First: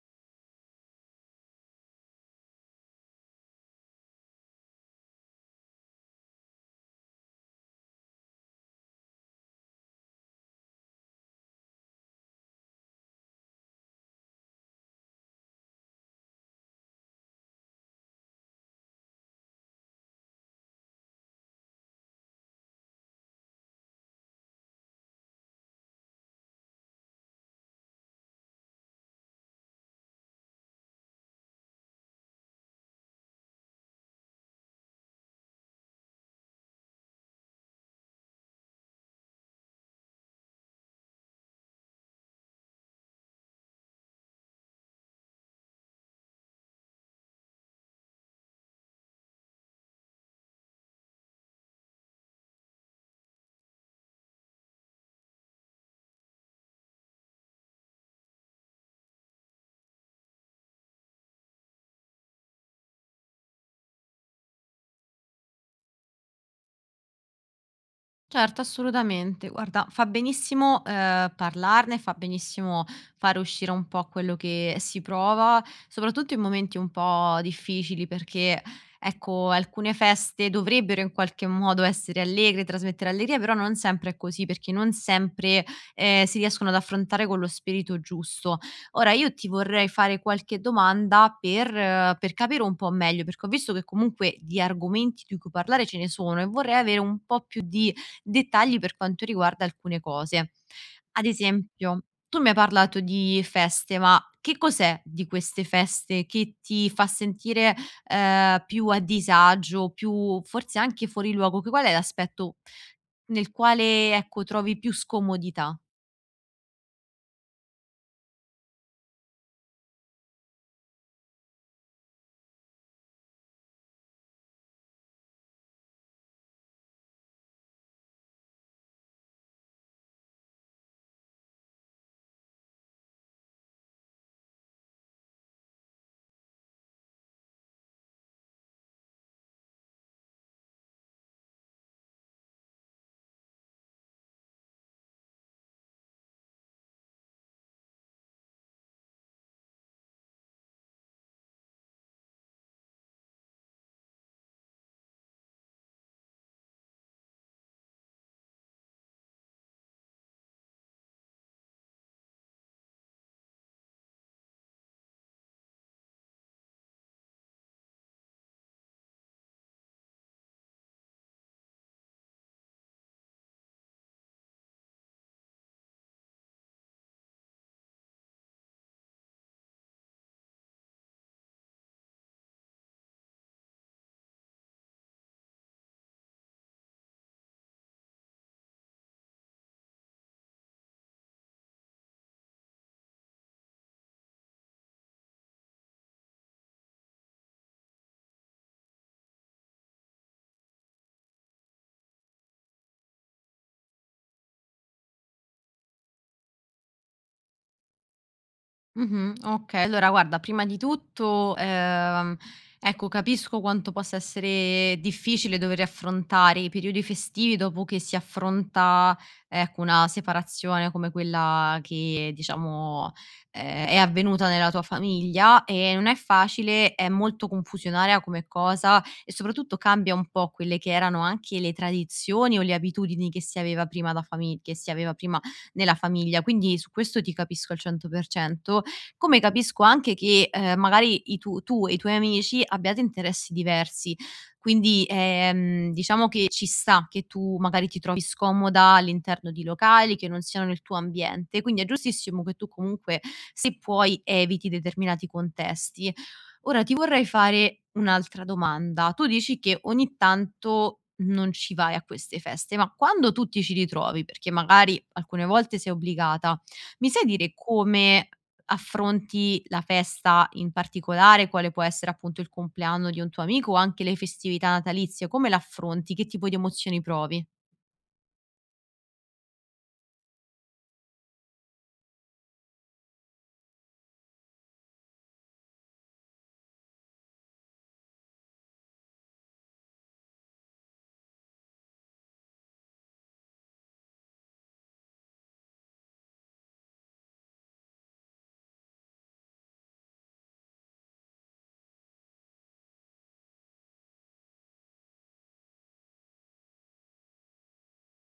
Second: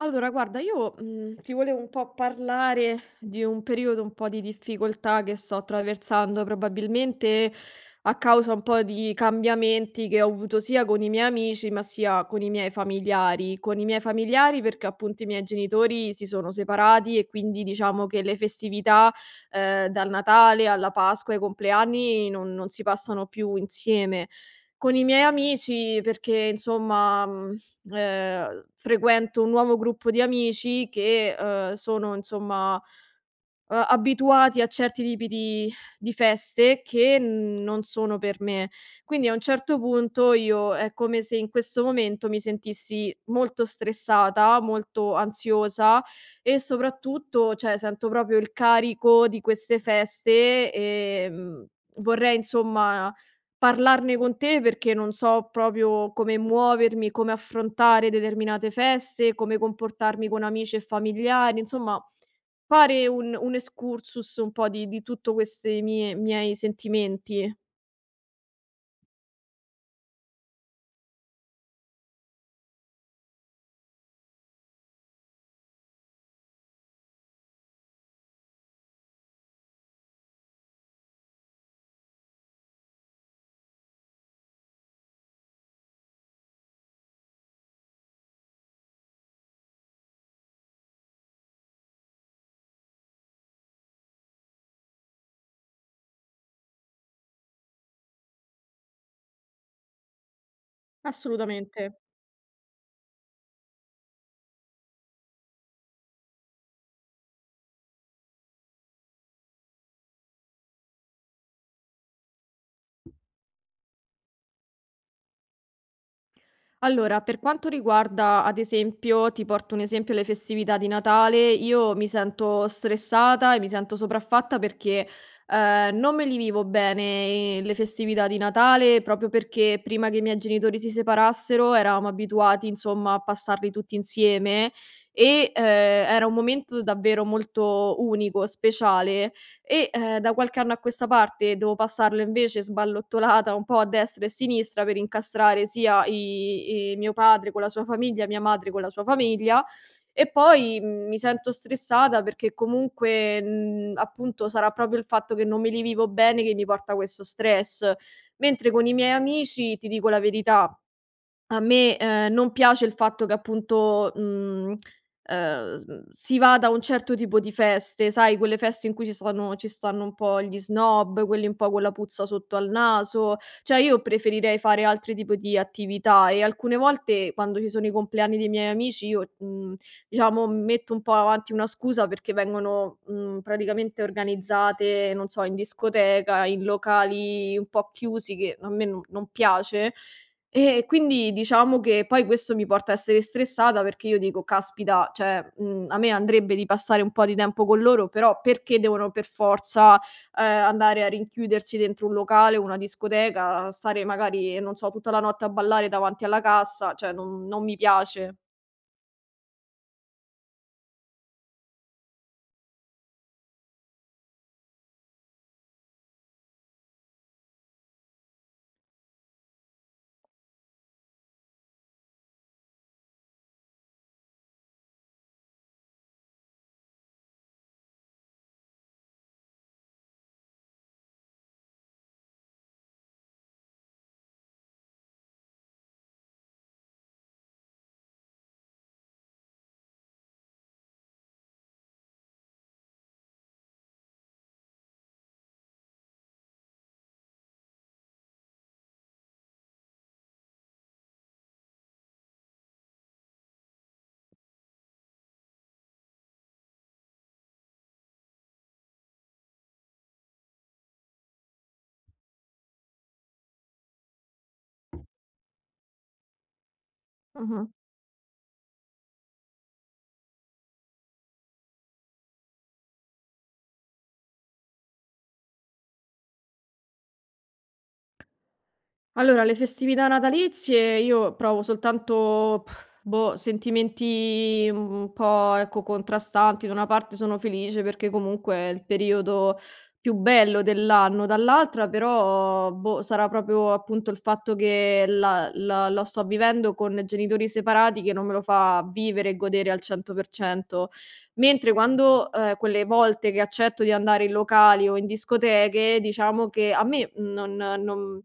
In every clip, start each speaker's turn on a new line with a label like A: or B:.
A: Allora, guarda, io, ti volevo un po' parlare di un periodo un po' di difficoltà che sto attraversando, probabilmente a causa un po' di cambiamenti che ho avuto sia con i miei amici, ma sia con i miei familiari. Con i miei familiari perché appunto i miei genitori si sono separati e quindi diciamo che le festività, dal Natale alla Pasqua, ai compleanni non si passano più insieme. Con i miei amici perché insomma, frequento un nuovo gruppo di amici che, sono insomma, abituati a certi tipi di feste che non sono per me. Quindi a un certo punto io è come se in questo momento mi sentissi molto stressata, molto ansiosa e soprattutto, cioè sento proprio il carico di queste feste, vorrei insomma parlarne con te perché non so proprio come muovermi, come affrontare determinate feste, come comportarmi con amici e familiari, insomma. Fare un excursus un po' di tutto queste miei sentimenti?
B: Certo, assolutamente. Guarda, fa benissimo, parlarne, fa benissimo fare uscire un po' quello che si prova, soprattutto in momenti un po' difficili perché, ecco, alcune feste dovrebbero in qualche modo essere allegre, trasmettere allegria, però non sempre è così, perché non sempre, si riescono ad affrontare con lo spirito giusto. Ora io ti vorrei fare qualche domanda per capire un po' meglio, perché ho visto che comunque di argomenti di cui parlare ce ne sono e vorrei avere un po' più di dettagli per quanto riguarda alcune cose. Ad
A: Assolutamente.
B: esempio, tu mi hai parlato di feste, ma che cos'è di queste feste che ti fa sentire, più a disagio, più forse anche fuori luogo? Che qual è l'aspetto nel quale, ecco, trovi più scomodità?
A: Allora, per quanto riguarda, ad esempio, ti porto un esempio, le festività di Natale, io mi sento stressata e mi sento sopraffatta perché, non me li vivo bene le festività di Natale, proprio perché prima che i miei genitori si separassero eravamo abituati, insomma, a passarli tutti insieme e, era un momento davvero molto unico, speciale. E, da qualche anno a questa parte devo passarlo invece sballottolata un po' a destra e a sinistra per incastrare sia i mio padre con la sua famiglia, mia madre con la sua famiglia. E poi, mi sento stressata perché comunque, appunto sarà proprio il fatto che non me li vivo bene che mi porta questo stress. Mentre con i miei amici, ti dico la verità a me, non piace il fatto che appunto, si vada a un certo tipo di feste, sai quelle feste in cui ci stanno un po' gli snob, quelli un po' con la puzza sotto al naso, cioè io preferirei fare altri tipo di attività e alcune volte quando ci sono i compleanni dei miei amici io, diciamo metto un po' avanti una scusa perché vengono, praticamente organizzate, non so, in discoteca, in locali un po' chiusi che a me non piace quindi diciamo che poi questo mi porta a essere stressata perché io dico: "Caspita, cioè, a me andrebbe di passare un po' di tempo con loro, però perché devono per forza, andare a rinchiudersi dentro un locale, una discoteca, stare magari, non so, tutta la notte a ballare davanti alla cassa, cioè non mi piace."
B: Mh-mh, okay. Allora guarda, prima di tutto, ecco, capisco quanto possa essere difficile dover affrontare i periodi festivi dopo che si affronta, ecco, una separazione come quella che diciamo, è avvenuta nella tua famiglia e non è facile, è molto confusionaria come cosa e soprattutto cambia un po' quelle che erano anche le tradizioni o le abitudini che si aveva prima da fami che si aveva prima nella famiglia. Quindi su questo ti capisco al 100%. Come capisco anche che, magari i tu tu e i tuoi amici abbiate interessi diversi. Quindi, diciamo che ci sta che tu magari ti trovi scomoda all'interno di locali che non siano nel tuo ambiente, quindi è giustissimo che tu comunque, se puoi, eviti determinati contesti. Ora ti vorrei fare un'altra domanda. Tu dici che ogni tanto non ci vai a queste feste, ma quando tu ti ci ritrovi, perché magari alcune volte sei obbligata, mi sai dire
A: Mh-mh.
B: come affronti la festa in particolare, quale può essere appunto il compleanno di un tuo amico o anche le festività natalizie, come l'affronti? Che tipo di emozioni provi?
A: Allora, le festività natalizie io provo soltanto, sentimenti un po', ecco, contrastanti. Da una parte sono felice perché comunque è il periodo più bello dell'anno, dall'altra però, boh, sarà proprio appunto il fatto che lo sto vivendo con genitori separati che non me lo fa vivere e godere al 100%. Mentre quando quelle volte che accetto di andare in locali o in discoteche, diciamo che a me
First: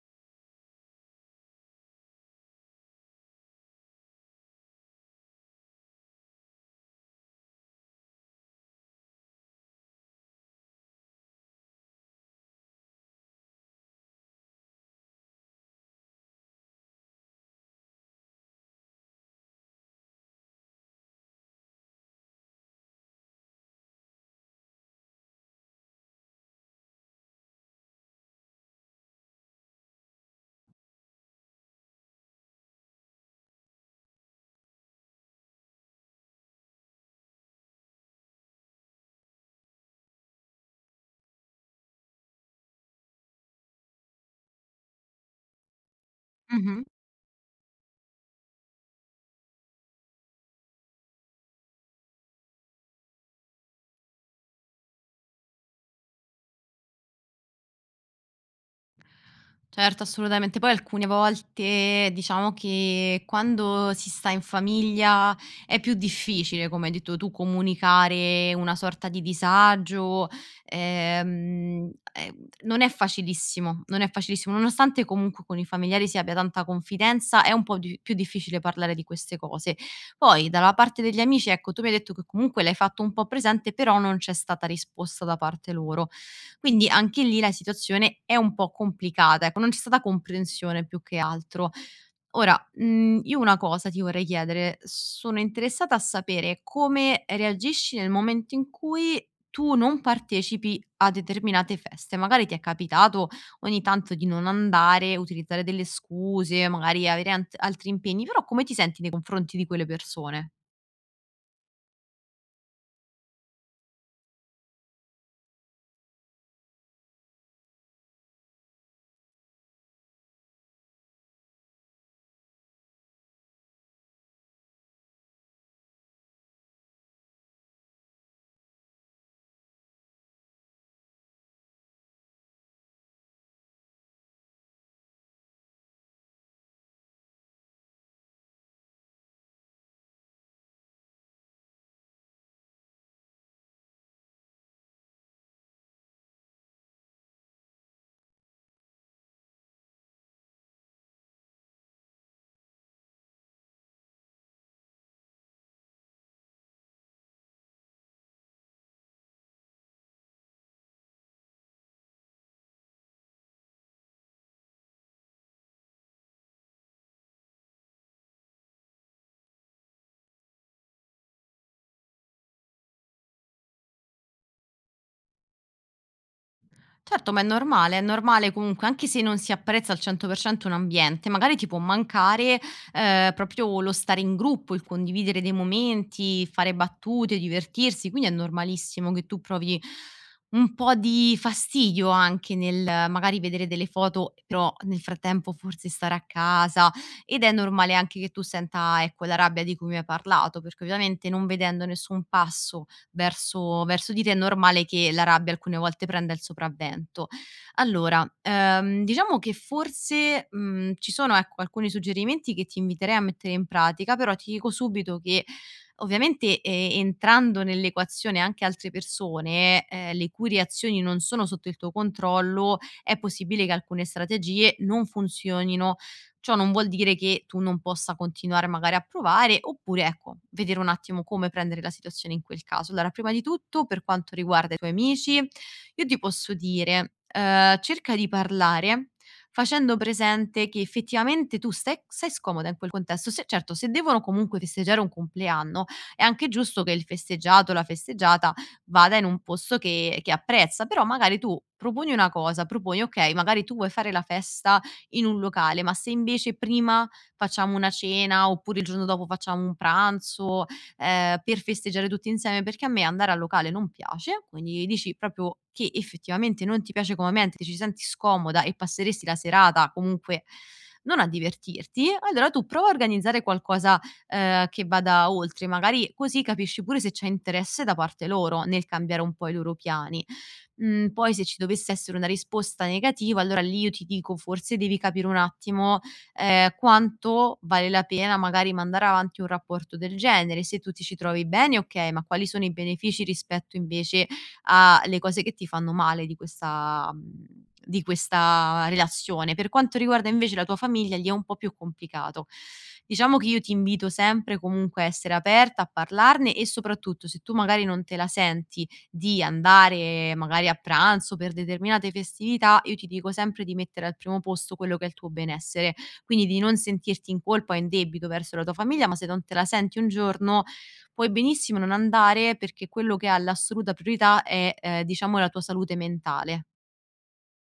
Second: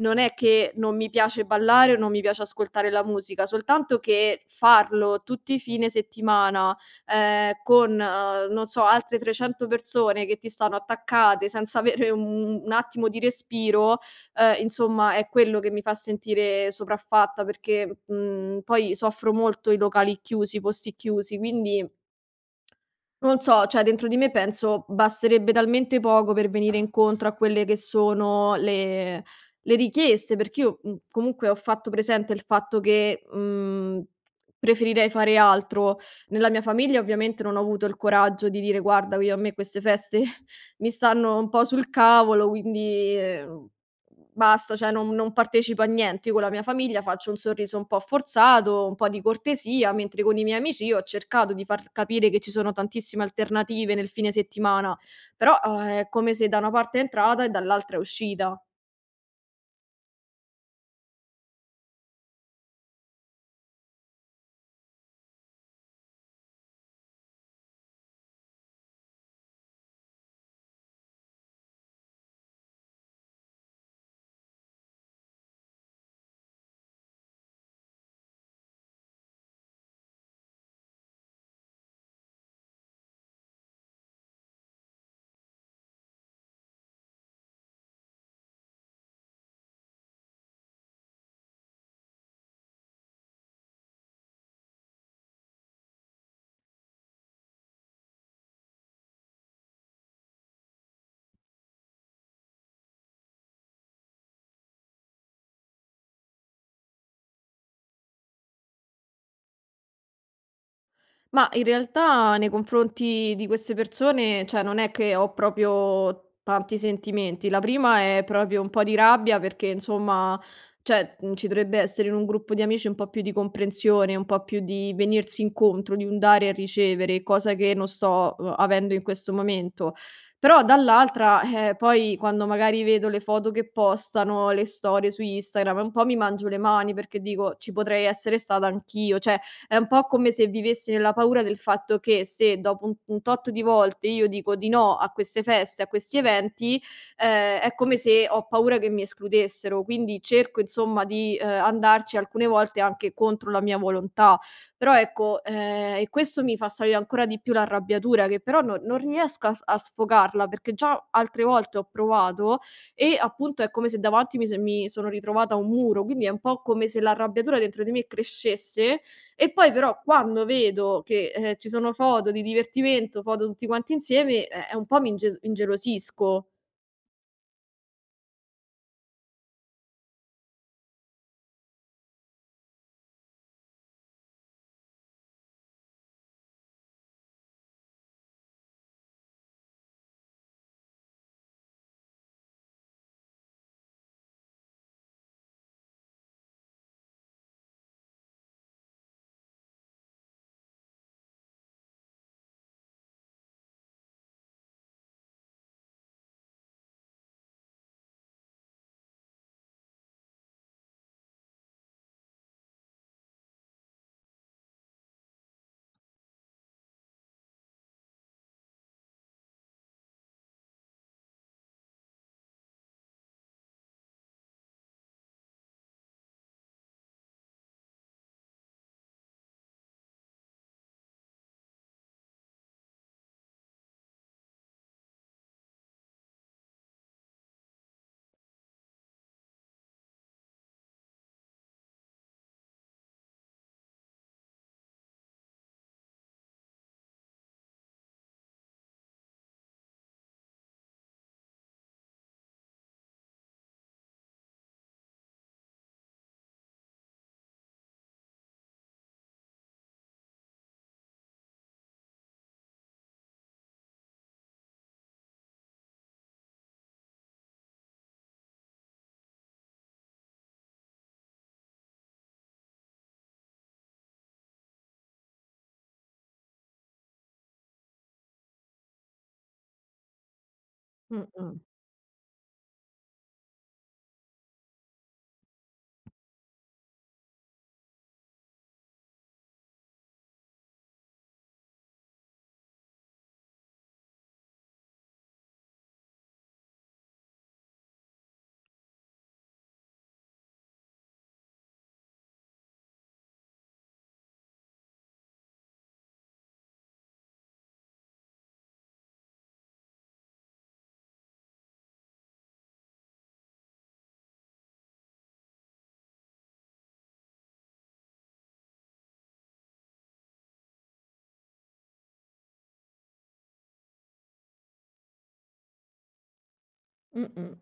A: non è che non mi piace ballare o non mi piace ascoltare la musica, soltanto che farlo tutti i fine settimana, con, non so, altre 300 persone che ti stanno attaccate senza avere un attimo di respiro, insomma è quello che mi fa sentire sopraffatta perché, poi soffro molto i locali chiusi, i posti chiusi, quindi non so, cioè dentro di me penso: basterebbe talmente poco per venire incontro a quelle che sono le richieste, perché io, comunque ho fatto presente il fatto che, preferirei fare altro. Nella mia famiglia ovviamente non ho avuto il coraggio di dire: "Guarda, io a me queste feste mi stanno un po' sul cavolo, quindi" basta, cioè non partecipo a niente. Io con la mia
B: Mh-mh.
A: famiglia faccio un sorriso un po' forzato, un po' di cortesia, mentre con i miei amici io ho cercato di far capire che ci sono tantissime alternative nel fine settimana, però, è come se da una parte è entrata e dall'altra è uscita.
B: Certo, assolutamente. Poi alcune volte diciamo che quando si sta in famiglia è più difficile, come hai detto tu, comunicare una sorta di disagio, ehm, ehm, non è facilissimo, non è facilissimo. Nonostante comunque con i familiari si abbia tanta confidenza, è un po' di più difficile parlare di queste cose. Poi dalla parte degli amici, ecco, tu mi hai detto che comunque l'hai fatto un po' presente, però non c'è stata risposta da parte loro. Quindi anche lì la situazione è un po' complicata, ecco, non c'è stata comprensione più che altro. Ora, io una cosa ti vorrei chiedere: sono interessata a sapere come reagisci nel momento in cui tu non partecipi a determinate feste. Magari ti è capitato ogni tanto di non andare, utilizzare delle scuse, magari avere ant altri impegni, però come ti senti nei confronti di quelle persone?
A: Ma in realtà nei confronti di queste persone, cioè non è che ho proprio tanti sentimenti. La prima è proprio un po' di rabbia perché insomma, cioè ci dovrebbe essere in un gruppo di amici un po' più di comprensione, un po' più di venirsi incontro, di un dare e ricevere, cosa che non sto avendo in questo momento. Però dall'altra, poi quando magari vedo le foto che postano, le storie su Instagram, un po' mi mangio le mani perché dico ci potrei essere stata anch'io, cioè è un po' come se vivessi nella paura del fatto che se dopo un tot di volte io dico di no a queste feste, a questi eventi, è come se ho paura che mi escludessero. Quindi cerco insomma di, andarci alcune volte anche contro la mia volontà. Però ecco, e questo mi fa salire ancora di più l'arrabbiatura che però non riesco a sfogarla, perché già altre volte ho provato e appunto è come se davanti mi sono ritrovata a un muro, quindi è un po' come se l'arrabbiatura dentro di me crescesse e poi però quando vedo che, ci sono foto di divertimento, foto tutti quanti insieme, un po' mi inges ingelosisco.
B: Certo, ma è normale comunque, anche se non si apprezza al 100% un ambiente, magari ti può mancare, proprio lo stare in gruppo, il condividere dei momenti, fare battute, divertirsi, quindi è normalissimo che tu provi un po' di fastidio anche nel magari vedere delle foto, però nel frattempo forse stare a casa ed è normale anche che tu senta, ecco, la rabbia di cui mi hai parlato, perché ovviamente non vedendo nessun passo verso di te, è normale che la rabbia alcune volte prenda il sopravvento. Allora, diciamo che forse, ci sono, ecco, alcuni suggerimenti che ti inviterei a mettere in pratica, però ti dico subito che ovviamente, entrando nell'equazione anche altre persone, le cui reazioni non sono sotto il tuo controllo, è possibile che alcune strategie non funzionino. Ciò non vuol dire che tu non possa continuare magari a provare, oppure ecco, vedere un attimo come prendere la situazione in quel caso. Allora, prima di tutto, per quanto riguarda i tuoi amici, io ti posso dire, cerca di parlare facendo presente che effettivamente tu stai sei scomoda in quel contesto. Se certo, se devono comunque festeggiare un compleanno, è anche giusto che il festeggiato o la festeggiata vada in un posto che apprezza, però magari tu proponi una cosa, proponi: okay, magari tu vuoi fare la festa in un locale, ma se invece prima facciamo una cena oppure il giorno dopo facciamo un pranzo, per festeggiare tutti insieme, perché a me andare al locale non piace, quindi dici proprio che effettivamente non ti piace come ambiente, ci senti scomoda e passeresti la serata comunque non a divertirti, allora tu prova a organizzare qualcosa, che vada oltre, magari così capisci pure se c'è interesse da parte loro nel cambiare un po' i loro piani. Poi se ci
A: Mh-mh.
B: dovesse essere una risposta negativa, allora lì io ti dico forse devi capire un attimo, quanto vale la pena magari mandare avanti un rapporto del genere. Se tu ti ci trovi bene, okay, ma quali sono i benefici rispetto invece alle cose che ti fanno male di questa di questa relazione. Per quanto riguarda invece la tua famiglia, lì è un po' più complicato. Diciamo che io ti invito sempre comunque a essere aperta, a parlarne e soprattutto se tu magari non te la senti di andare magari a pranzo per determinate festività, io ti dico sempre di mettere al primo posto quello che è il tuo benessere, quindi di non sentirti in colpa o in debito verso la tua famiglia, ma se non te la senti un giorno puoi benissimo non andare perché quello che ha l'assoluta priorità è, diciamo la tua salute mentale.
A: Mh-mh.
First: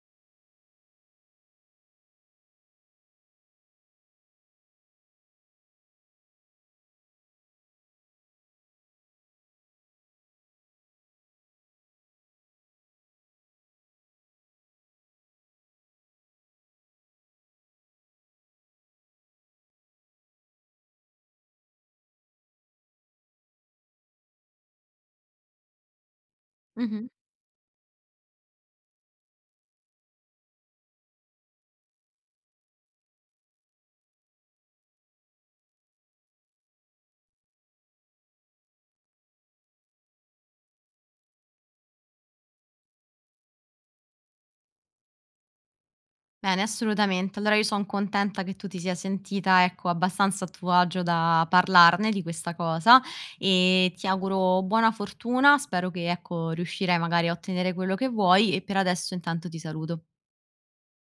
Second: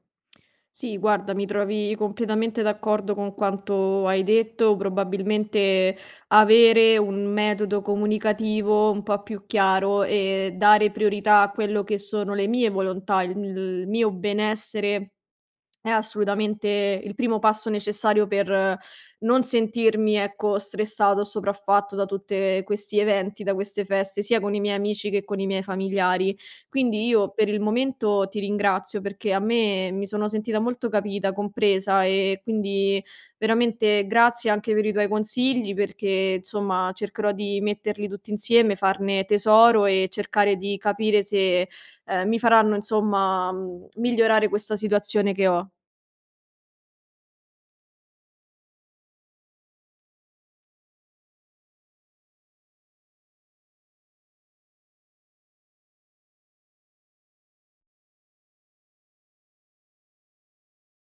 A: Sì, guarda, mi trovi completamente d'accordo con quanto hai detto. Probabilmente avere un metodo comunicativo un po' più chiaro e dare priorità a quello che sono le mie volontà, il mio benessere è assolutamente il primo passo necessario per non sentirmi, ecco, stressato o sopraffatto da tutte questi eventi, da queste feste, sia con i miei amici che con i miei familiari. Quindi
B: Mh-mh.
A: io per il momento ti ringrazio perché a me mi sono sentita molto capita, compresa e quindi veramente grazie anche per i tuoi consigli perché insomma cercherò di metterli tutti insieme, farne tesoro e cercare di capire se mi faranno insomma migliorare questa situazione che ho.
B: Bene, assolutamente. Allora io son contenta che tu ti sia sentita, ecco, abbastanza a tuo agio da parlarne di questa cosa e ti auguro buona fortuna. Spero che, ecco, riuscirai magari a ottenere quello che vuoi e per adesso intanto ti saluto.